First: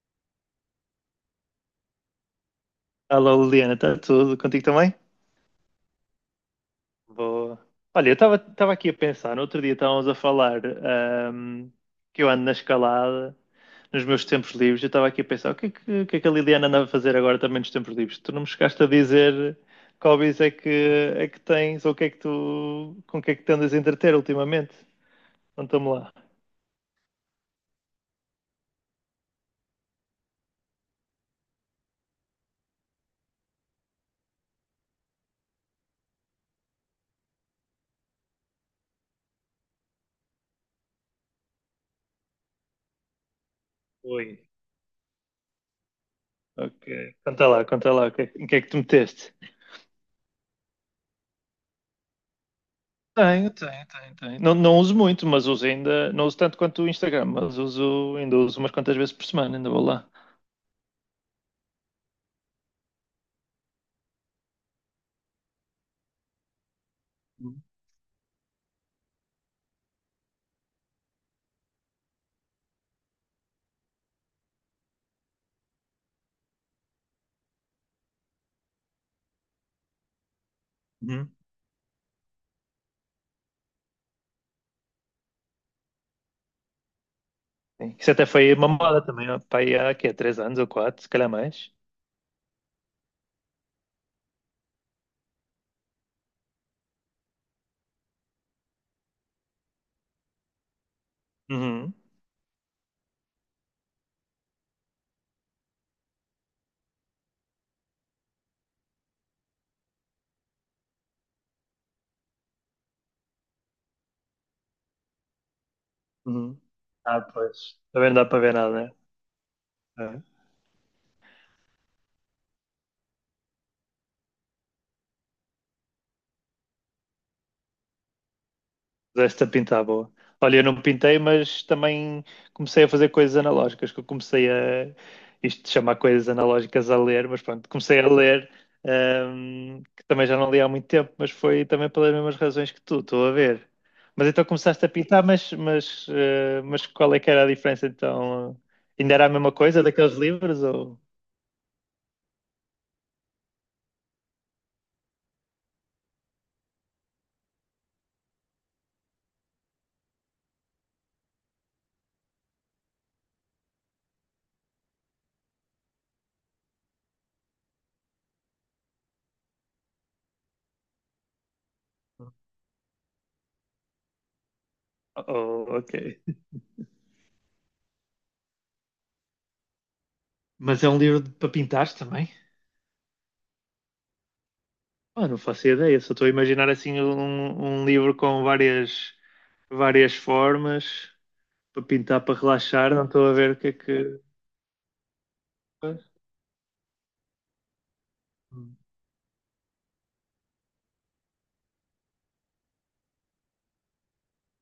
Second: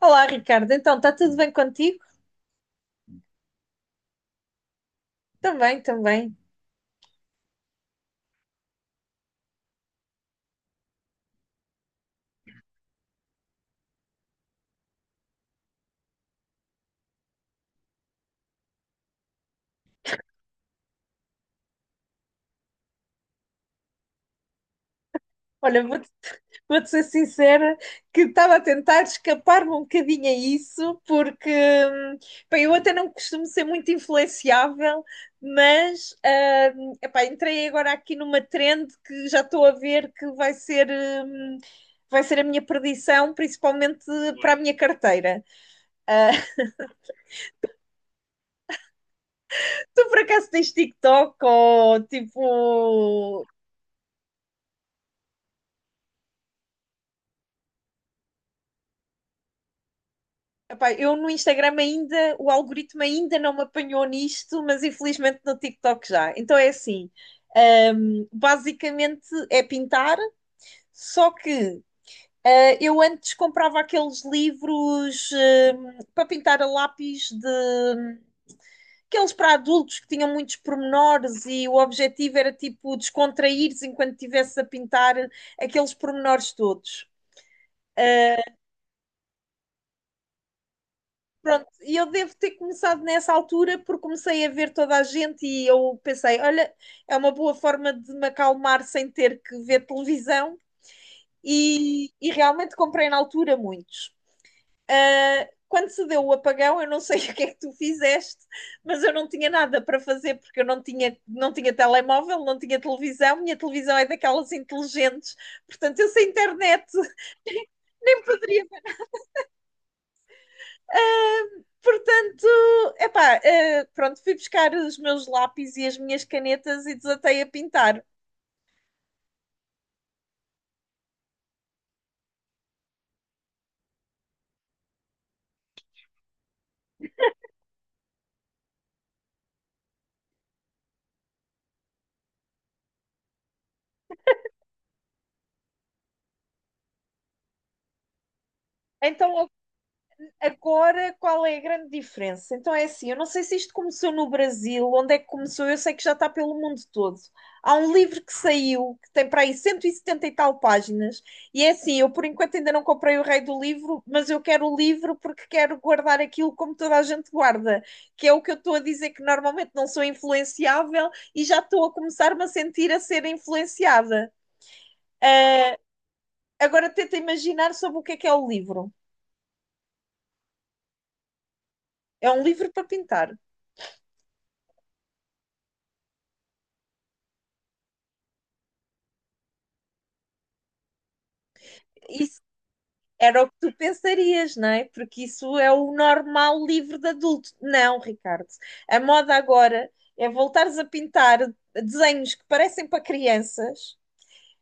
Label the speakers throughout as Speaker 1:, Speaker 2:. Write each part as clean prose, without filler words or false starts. Speaker 1: Olá, Ricardo. Então, está tudo bem contigo?
Speaker 2: Alô, Liliana, está tudo contigo também?
Speaker 1: Também, também.
Speaker 2: Boa. Olha, eu estava aqui a pensar, no outro dia estávamos a falar, ahm, que eu ando na escalada, nos meus tempos livres. Eu estava aqui a pensar o que é que a Liliana anda a fazer agora também nos tempos livres? Tu não me chegaste a dizer que hobbies é que tens ou o que é que tu, com o que é que te andas a entreter ultimamente?
Speaker 1: Olha,
Speaker 2: Conta-me
Speaker 1: vou-te
Speaker 2: lá.
Speaker 1: vou-te ser sincera que estava a tentar escapar-me um bocadinho a isso, porque hum, pá, eu até não costumo ser muito influenciável, mas epá, entrei agora aqui numa trend que já estou a ver que vai ser a minha perdição, principalmente
Speaker 2: Oi.
Speaker 1: para a minha carteira. Ah,
Speaker 2: Ok, conta lá, o que é que- em que é que tu meteste?
Speaker 1: tu por acaso tens TikTok ou tipo.
Speaker 2: Tenho, tenho, tenho, tenho. Não, não uso muito, mas uso ainda. Não uso tanto quanto o Instagram, mas uso, ainda uso umas quantas vezes por semana, ainda vou lá.
Speaker 1: Epá, eu no Instagram ainda, o algoritmo ainda não me apanhou nisto, mas infelizmente no TikTok já. Então é assim,
Speaker 2: Uhum.
Speaker 1: basicamente é pintar, só que eu antes comprava aqueles livros para pintar a lápis, de aqueles para adultos, que tinham muitos
Speaker 2: Uhum.
Speaker 1: pormenores, e o objetivo era tipo descontrair-se enquanto estivesse a pintar aqueles pormenores todos.
Speaker 2: Sim. Isso até foi uma moda também, ó, pá, aí há quê? 3 anos ou quatro, se calhar
Speaker 1: Pronto,
Speaker 2: mais.
Speaker 1: e eu devo ter começado nessa altura porque comecei a ver toda a gente e eu pensei, olha, é uma boa forma de me acalmar sem ter que ver televisão,
Speaker 2: Uhum.
Speaker 1: e realmente comprei na altura muitos. Quando se deu o apagão, eu não sei o que é que tu fizeste, mas eu não tinha nada para fazer, porque eu não tinha telemóvel, não tinha televisão, minha televisão é daquelas inteligentes, portanto eu sem
Speaker 2: Uhum.
Speaker 1: internet
Speaker 2: Ah, pois. Também
Speaker 1: nem
Speaker 2: não dá para ver
Speaker 1: poderia.
Speaker 2: nada, né? É.
Speaker 1: Portanto, epá, pronto, fui buscar os meus lápis e as minhas canetas e desatei a pintar.
Speaker 2: Esta pintar boa. Olha, eu não pintei, mas também comecei a fazer coisas analógicas, que eu comecei a isto de chamar coisas analógicas a ler. Mas pronto, comecei a ler, que também já não li há muito tempo, mas foi também pelas mesmas razões que tu, estou a ver. Mas então começaste a pintar, mas qual é que era a diferença então? Ainda era a
Speaker 1: Então.
Speaker 2: mesma coisa daqueles livros ou,
Speaker 1: Agora, qual é a grande diferença? Então é assim, eu não sei se isto começou no Brasil, onde é que começou, eu sei que já está pelo mundo todo. Há um livro que saiu, que tem para aí 170 e setenta e tal páginas, e é assim, eu por enquanto ainda não comprei o rei do livro, mas eu quero o livro porque quero guardar aquilo como toda a gente guarda, que é o que eu estou a dizer, que normalmente não sou influenciável e já estou a começar-me a sentir a ser influenciada.
Speaker 2: ou ok?
Speaker 1: Agora tenta imaginar sobre o que é o livro.
Speaker 2: Mas é um livro para pintar
Speaker 1: É
Speaker 2: também?
Speaker 1: um livro para pintar.
Speaker 2: Ah, não faço ideia, só estou a imaginar assim um livro com várias formas para pintar,
Speaker 1: E
Speaker 2: para relaxar, não estou a
Speaker 1: Era o
Speaker 2: ver
Speaker 1: que
Speaker 2: o que
Speaker 1: tu
Speaker 2: é que.
Speaker 1: pensarias, não é? Porque isso é o normal livre de adulto. Não, Ricardo. A moda agora é voltares a pintar desenhos que parecem para crianças.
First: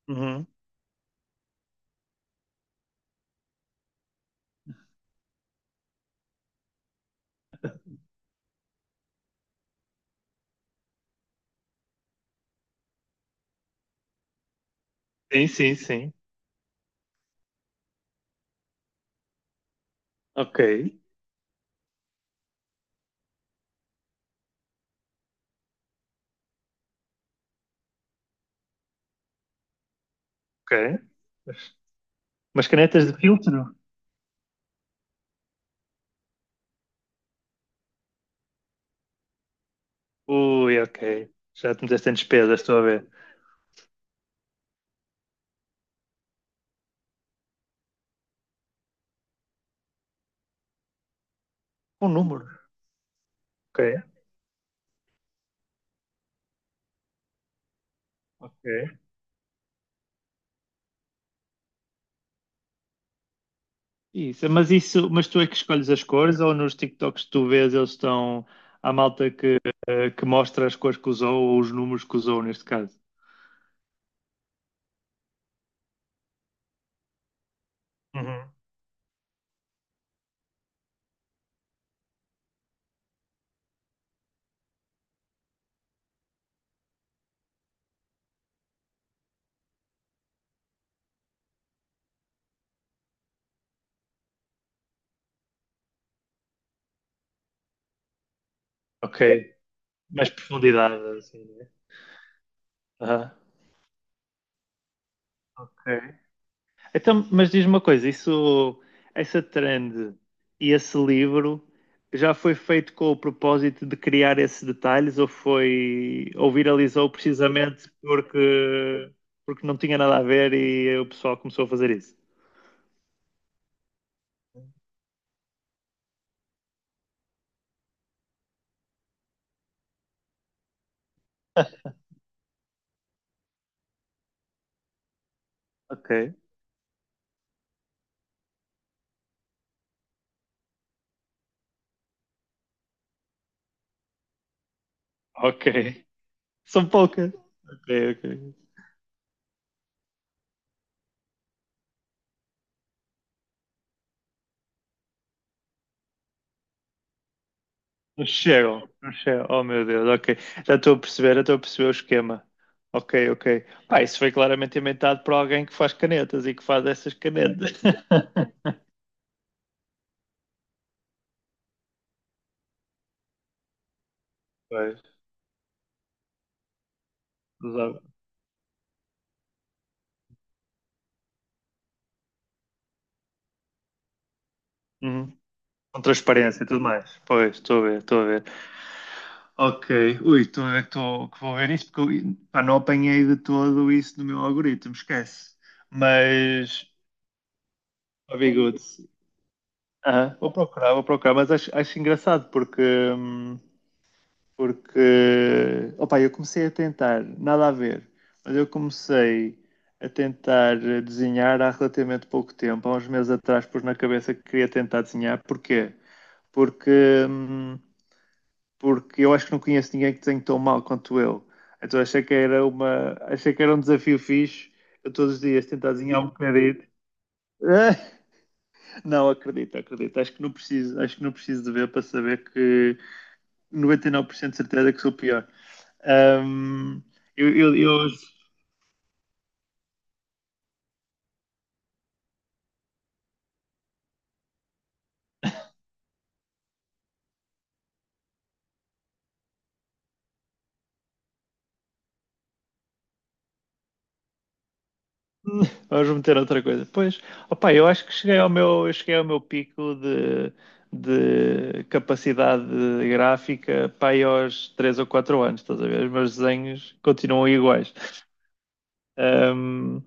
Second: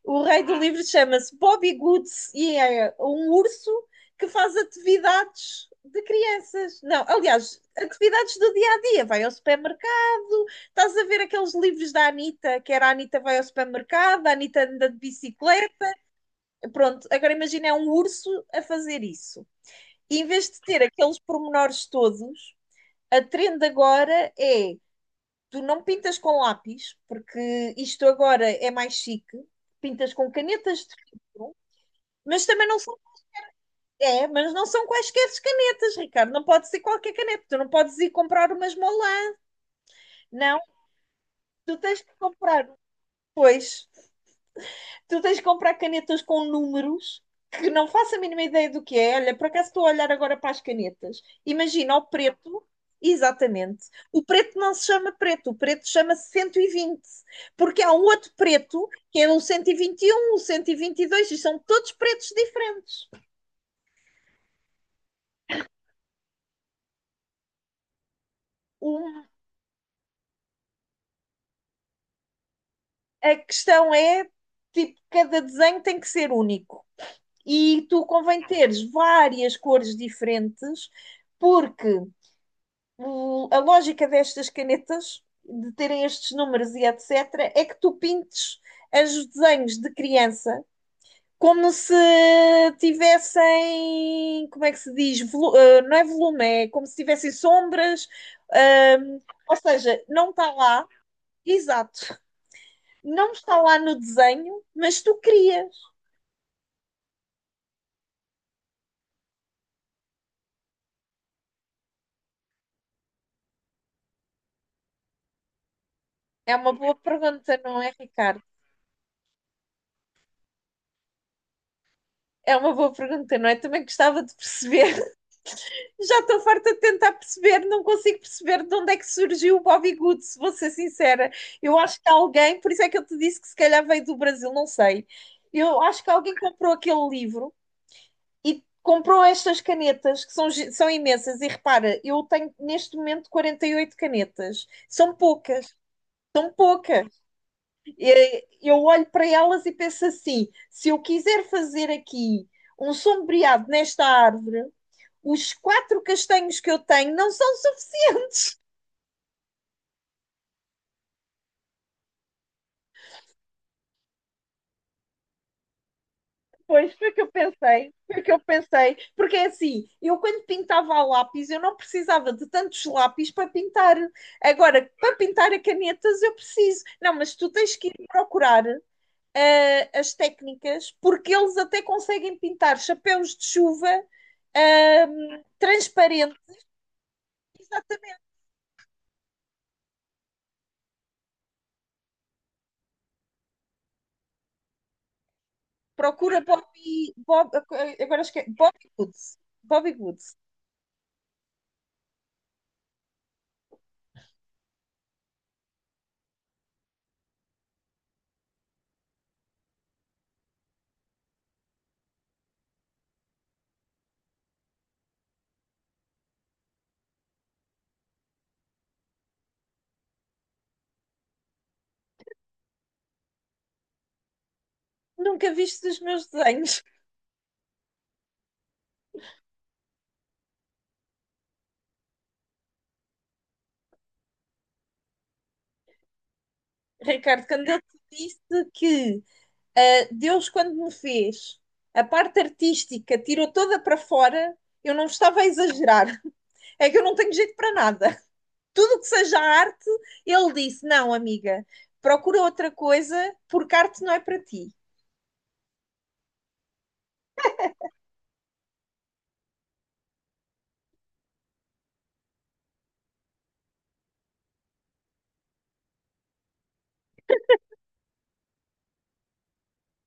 Speaker 1: O rei
Speaker 2: Uhum.
Speaker 1: do livro chama-se Bobby Goods e é um urso que faz atividades de crianças. Não, aliás, atividades do dia a dia. Vai ao supermercado, estás a ver aqueles livros da Anitta, que era a Anitta vai ao supermercado, a Anitta anda de
Speaker 2: Sim, sim,
Speaker 1: bicicleta.
Speaker 2: sim.
Speaker 1: Pronto, agora imagina, é um urso a fazer isso em vez de
Speaker 2: Ok,
Speaker 1: ter aqueles pormenores todos. A trend agora é, tu não pintas com lápis, porque isto agora é mais chique, pintas com canetas de
Speaker 2: ok.
Speaker 1: filtro,
Speaker 2: Mas
Speaker 1: mas
Speaker 2: mas
Speaker 1: também não são,
Speaker 2: canetas de filtro?
Speaker 1: é, mas não são quaisquer canetas, Ricardo, não pode ser qualquer caneta, tu não podes ir comprar umas molas, não,
Speaker 2: Ui, ok. Já
Speaker 1: tu
Speaker 2: te
Speaker 1: tens
Speaker 2: meteste
Speaker 1: que
Speaker 2: em despesas,
Speaker 1: comprar,
Speaker 2: estou a ver.
Speaker 1: pois, tu tens de comprar canetas com números, que não faço a mínima ideia do que é. Olha, por acaso estou a olhar agora para as canetas. Imagina o
Speaker 2: Um número.
Speaker 1: preto, exatamente.
Speaker 2: Ok,
Speaker 1: O preto não se chama preto, o preto chama-se 120, porque há um outro preto
Speaker 2: ok.
Speaker 1: que é o cento e vinte e um, o 122, e vinte e dois, e são todos pretos diferentes.
Speaker 2: Isso, mas tu é que escolhes as cores ou nos TikToks que tu vês eles estão. Há
Speaker 1: Um,
Speaker 2: malta que mostra as cores que usou ou os números que usou neste caso?
Speaker 1: a questão é, tipo, cada desenho tem que ser único. E tu convém teres várias cores diferentes, porque a lógica destas canetas, de terem estes números e etc., é que tu pintes os desenhos de criança como se tivessem, como é que se diz? Não é volume, é como se tivessem sombras, ahm,
Speaker 2: Ok.
Speaker 1: ou seja, não
Speaker 2: Mais
Speaker 1: está lá,
Speaker 2: profundidade, assim.
Speaker 1: exato, não
Speaker 2: Aham.
Speaker 1: está lá no desenho, mas tu crias.
Speaker 2: Ok. Então, mas diz-me uma coisa, essa trend e esse livro já foi feito com o propósito de criar esses detalhes ou foi, ou
Speaker 1: É uma boa
Speaker 2: viralizou
Speaker 1: pergunta, não
Speaker 2: precisamente
Speaker 1: é, Ricardo?
Speaker 2: porque não tinha nada a ver e o pessoal começou a fazer isso?
Speaker 1: É uma boa pergunta, não é? Também gostava de perceber. Já estou farta de tentar perceber, não consigo perceber de onde é que surgiu o Bobby Good, se vou ser sincera. Eu acho que alguém, por isso é que eu te disse que se calhar veio do Brasil, não sei. Eu acho que
Speaker 2: Ok.
Speaker 1: alguém comprou aquele livro e comprou estas canetas, que são, são imensas. E repara, eu tenho neste momento 48 canetas. São poucas,
Speaker 2: Ok.
Speaker 1: são
Speaker 2: São
Speaker 1: poucas.
Speaker 2: poucas. Ok,
Speaker 1: E
Speaker 2: ok.
Speaker 1: eu olho para elas e penso assim: se eu quiser fazer aqui um sombreado nesta árvore, os quatro castanhos que eu tenho não são
Speaker 2: Não
Speaker 1: suficientes.
Speaker 2: chegam, não chegam. Oh meu Deus, ok. Já estou a perceber, já estou a perceber o esquema. Ok, ok. Pá, isso foi claramente inventado por alguém que faz canetas e que faz
Speaker 1: Pois foi o
Speaker 2: essas
Speaker 1: que eu
Speaker 2: canetas.
Speaker 1: pensei, foi o que eu pensei, porque é assim, eu quando pintava a lápis, eu não precisava de tantos lápis para pintar. Agora,
Speaker 2: Pois,
Speaker 1: para pintar a canetas eu preciso. Não, mas tu tens que
Speaker 2: usava.
Speaker 1: ir procurar as técnicas, porque eles até conseguem pintar chapéus de chuva,
Speaker 2: Uhum. Com
Speaker 1: transparente,
Speaker 2: transparência e tudo mais. Pois, estou a ver, estou
Speaker 1: exatamente.
Speaker 2: a ver. Ok, ui, estou a ver que, que vou ver isso, porque eu, pá, não apanhei de todo isso no meu algoritmo, esquece.
Speaker 1: Procura
Speaker 2: Mas,
Speaker 1: Bobby, Bob, agora
Speaker 2: ó,
Speaker 1: esqueci,
Speaker 2: Bigude,
Speaker 1: Bobby Woods. Bobby Woods.
Speaker 2: vou procurar, mas acho engraçado porque. Porque, opa, eu comecei a tentar, nada a ver, mas eu comecei a tentar desenhar há relativamente pouco tempo. Há uns meses atrás pus na cabeça que queria tentar desenhar. Porquê? Porque, hum, porque eu acho que não conheço ninguém que desenhe tão mal quanto eu. Então achei que era um desafio fixe. Eu todos os
Speaker 1: Nunca
Speaker 2: dias
Speaker 1: viste
Speaker 2: tentar
Speaker 1: os
Speaker 2: desenhar
Speaker 1: meus
Speaker 2: um
Speaker 1: desenhos.
Speaker 2: bocadinho. Ah, não, acredito, acredito. Acho que não preciso, acho que não preciso de ver para saber que 99% de certeza que sou pior. Ahm,
Speaker 1: Ricardo,
Speaker 2: eu,
Speaker 1: quando
Speaker 2: eu,
Speaker 1: eu
Speaker 2: eu
Speaker 1: te disse que Deus, quando me fez a parte artística, tirou toda para fora, eu não estava a exagerar. É que eu não tenho jeito para nada. Tudo que seja arte, ele disse: não, amiga, procura outra coisa, porque arte não é para ti.
Speaker 2: Vamos meter outra coisa. Pois, opa, eu acho que cheguei ao meu, eu cheguei ao meu pico de capacidade gráfica para aí aos 3 ou 4 anos, estás a ver? Os meus desenhos continuam iguais. Um,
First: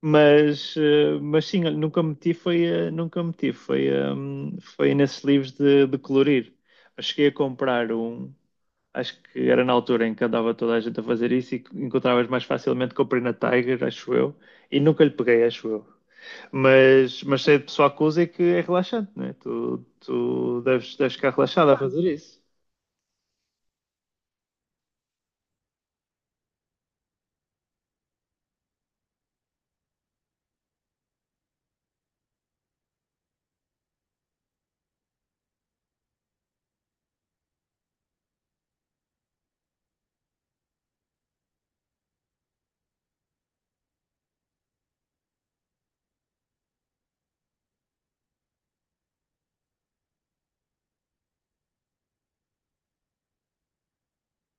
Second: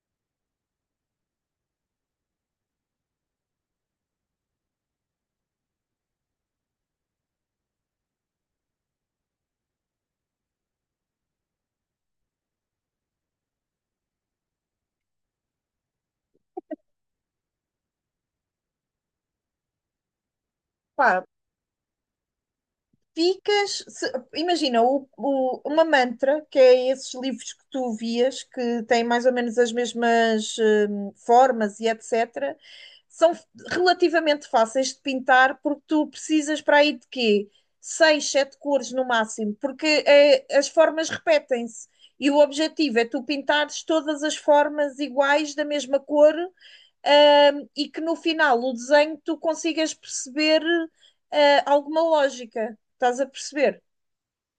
Speaker 2: mas sim, olha, nunca meti foi, nunca meti foi, foi nesses livros de colorir. Eu cheguei a comprar um, acho que era na altura em que andava toda a gente a fazer isso e que encontravas mais facilmente, comprei na Tiger, acho eu, e nunca lhe peguei, acho eu. Mas sei de pessoal que usa e que é relaxante, não é? Tu deves
Speaker 1: Pá,
Speaker 2: ficar relaxado a fazer isso.
Speaker 1: ficas. Imagina, uma mantra, que é esses livros que tu vias, que têm mais ou menos as mesmas, formas e etc., são relativamente fáceis de pintar, porque tu precisas para aí de quê? Seis, sete cores no máximo, porque as formas repetem-se. E o objetivo é tu pintares todas as formas iguais da mesma cor, e que no final o desenho tu consigas perceber, alguma lógica. Estás a perceber?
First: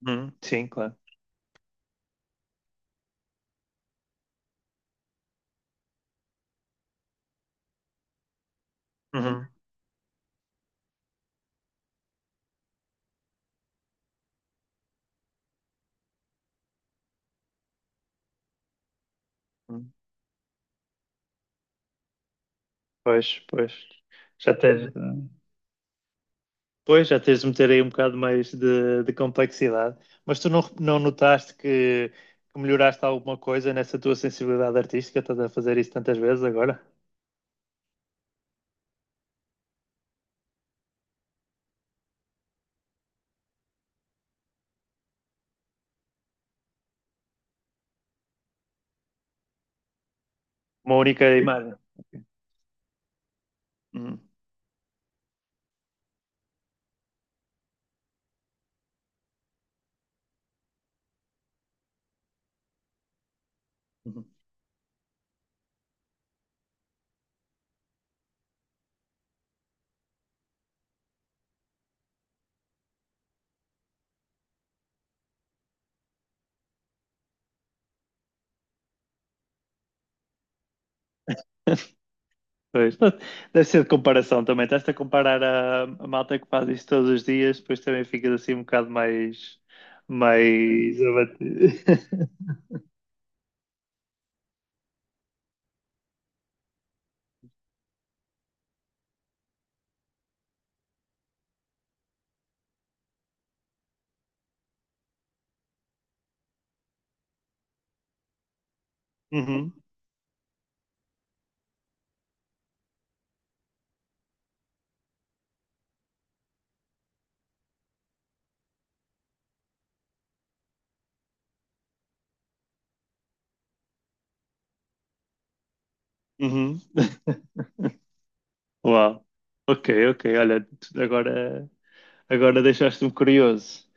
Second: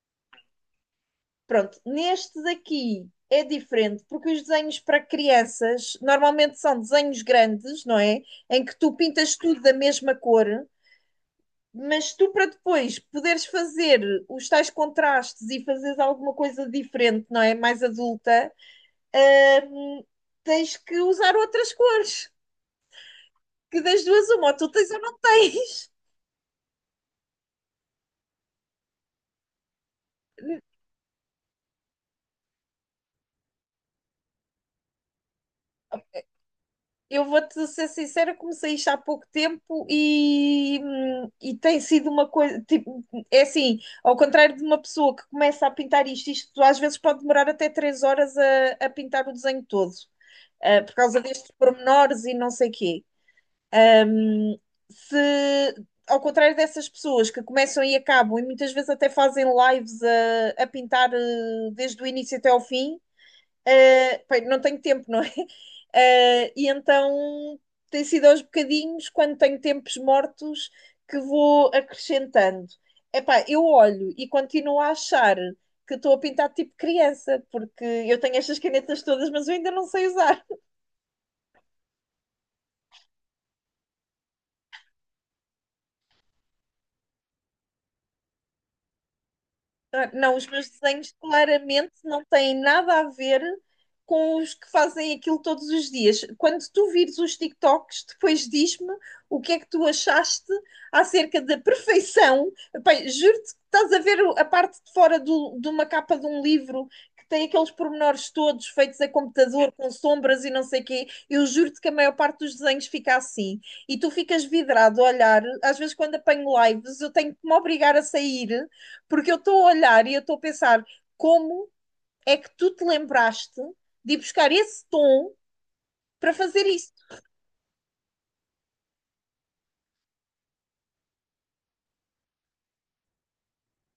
Speaker 2: Uhum, sim, claro.
Speaker 1: Pronto, neste daqui é diferente, porque os desenhos para crianças normalmente são desenhos grandes, não é? Em que tu pintas
Speaker 2: Uhum,
Speaker 1: tudo da mesma cor, mas tu, para depois poderes fazer os tais contrastes e fazeres alguma coisa diferente, não é? Mais adulta,
Speaker 2: uhum.
Speaker 1: hum, tens que usar outras cores.
Speaker 2: Pois, pois.
Speaker 1: Que das duas, uma,
Speaker 2: Já
Speaker 1: ou tu tens
Speaker 2: tens.
Speaker 1: ou não tens.
Speaker 2: Pois, já tens de meter aí um bocado mais de complexidade. Mas tu não notaste que melhoraste alguma coisa nessa tua sensibilidade artística? Estás a fazer isso tantas vezes agora?
Speaker 1: Eu vou-te ser sincera, comecei isto há pouco tempo, e tem sido uma coisa, tipo, é assim, ao contrário de uma pessoa que começa a pintar isto, isto às vezes pode demorar até 3 horas a pintar o desenho todo, por
Speaker 2: Uma
Speaker 1: causa
Speaker 2: única, sim,
Speaker 1: destes
Speaker 2: imagem.
Speaker 1: pormenores e não sei quê.
Speaker 2: Hum.
Speaker 1: Se, ao contrário dessas pessoas que começam e acabam, e muitas vezes até fazem lives a pintar, desde o início até ao fim.
Speaker 2: Hum.
Speaker 1: Bem, não tenho tempo, não é? E então tem sido aos bocadinhos, quando tenho tempos mortos, que vou acrescentando. Epá, eu olho e continuo a achar que estou a pintar tipo criança, porque eu tenho estas canetas todas, mas eu ainda não sei usar.
Speaker 2: Pois, deve ser de comparação também. Estás-te a comparar a malta que faz isto todos os dias, depois também ficas assim um bocado mais,
Speaker 1: Não, os meus
Speaker 2: mais
Speaker 1: desenhos
Speaker 2: abatido.
Speaker 1: claramente não têm nada a ver com os que fazem aquilo todos os dias. Quando tu vires os TikToks, depois diz-me o que é que tu achaste acerca da perfeição. Pai, juro-te que estás a ver a parte de fora de uma capa de um livro que tem aqueles pormenores todos feitos a computador,
Speaker 2: Uhum,
Speaker 1: com sombras e não sei quê. Eu juro-te que a maior parte dos desenhos fica assim. E tu ficas vidrado a olhar. Às vezes, quando apanho lives, eu tenho que me obrigar a sair, porque eu estou a olhar e eu estou a pensar como é que tu te lembraste de ir buscar esse tom para fazer
Speaker 2: uhum.
Speaker 1: isso.
Speaker 2: Uau. Ok, ok. Olha, tu- agora, agora, deixaste-me curioso.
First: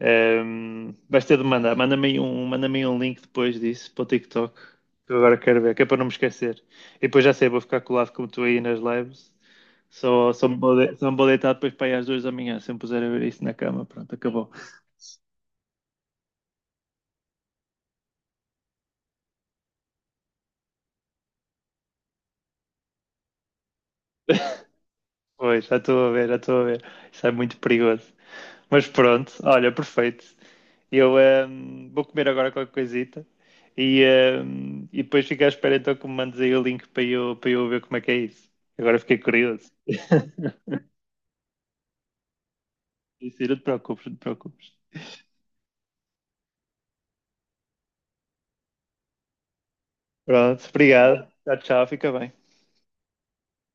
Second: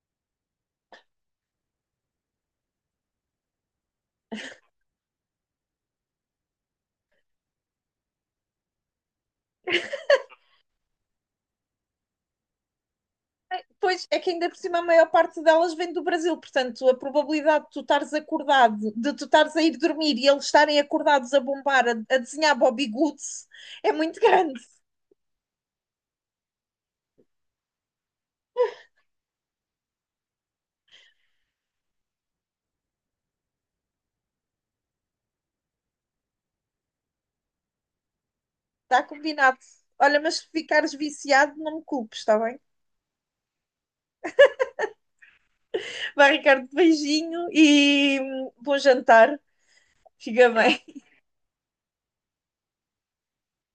Speaker 2: Vais ter de mandar. Manda-me aí um link depois disso para o TikTok. Que eu agora quero ver, que é para não me esquecer. E depois já sei, vou ficar colado como tu aí nas lives. Só me vou deitar depois para ir às 2 da manhã. Se eu me puser a ver isso na cama,
Speaker 1: Pois
Speaker 2: pronto,
Speaker 1: é que ainda
Speaker 2: acabou.
Speaker 1: por cima a maior parte delas vem do Brasil, portanto a probabilidade de tu estares acordado, de tu estares a ir dormir, e eles estarem acordados a bombar, a desenhar Bobby Goods, é muito grande.
Speaker 2: Pois, já estou a ver, já estou a ver. Isso é muito perigoso. Mas pronto, olha, perfeito. Eu vou comer agora qualquer coisita e depois fico à espera então que me mandes aí o link para eu ver como é que é isso. Agora
Speaker 1: Está
Speaker 2: fiquei
Speaker 1: combinado.
Speaker 2: curioso.
Speaker 1: Olha, mas se ficares viciado, não me culpes, está bem?
Speaker 2: Isso, não te preocupes.
Speaker 1: Vai, Ricardo, beijinho e bom jantar. Fica
Speaker 2: Pronto,
Speaker 1: bem.
Speaker 2: obrigado. Tchau, tchau, fica bem.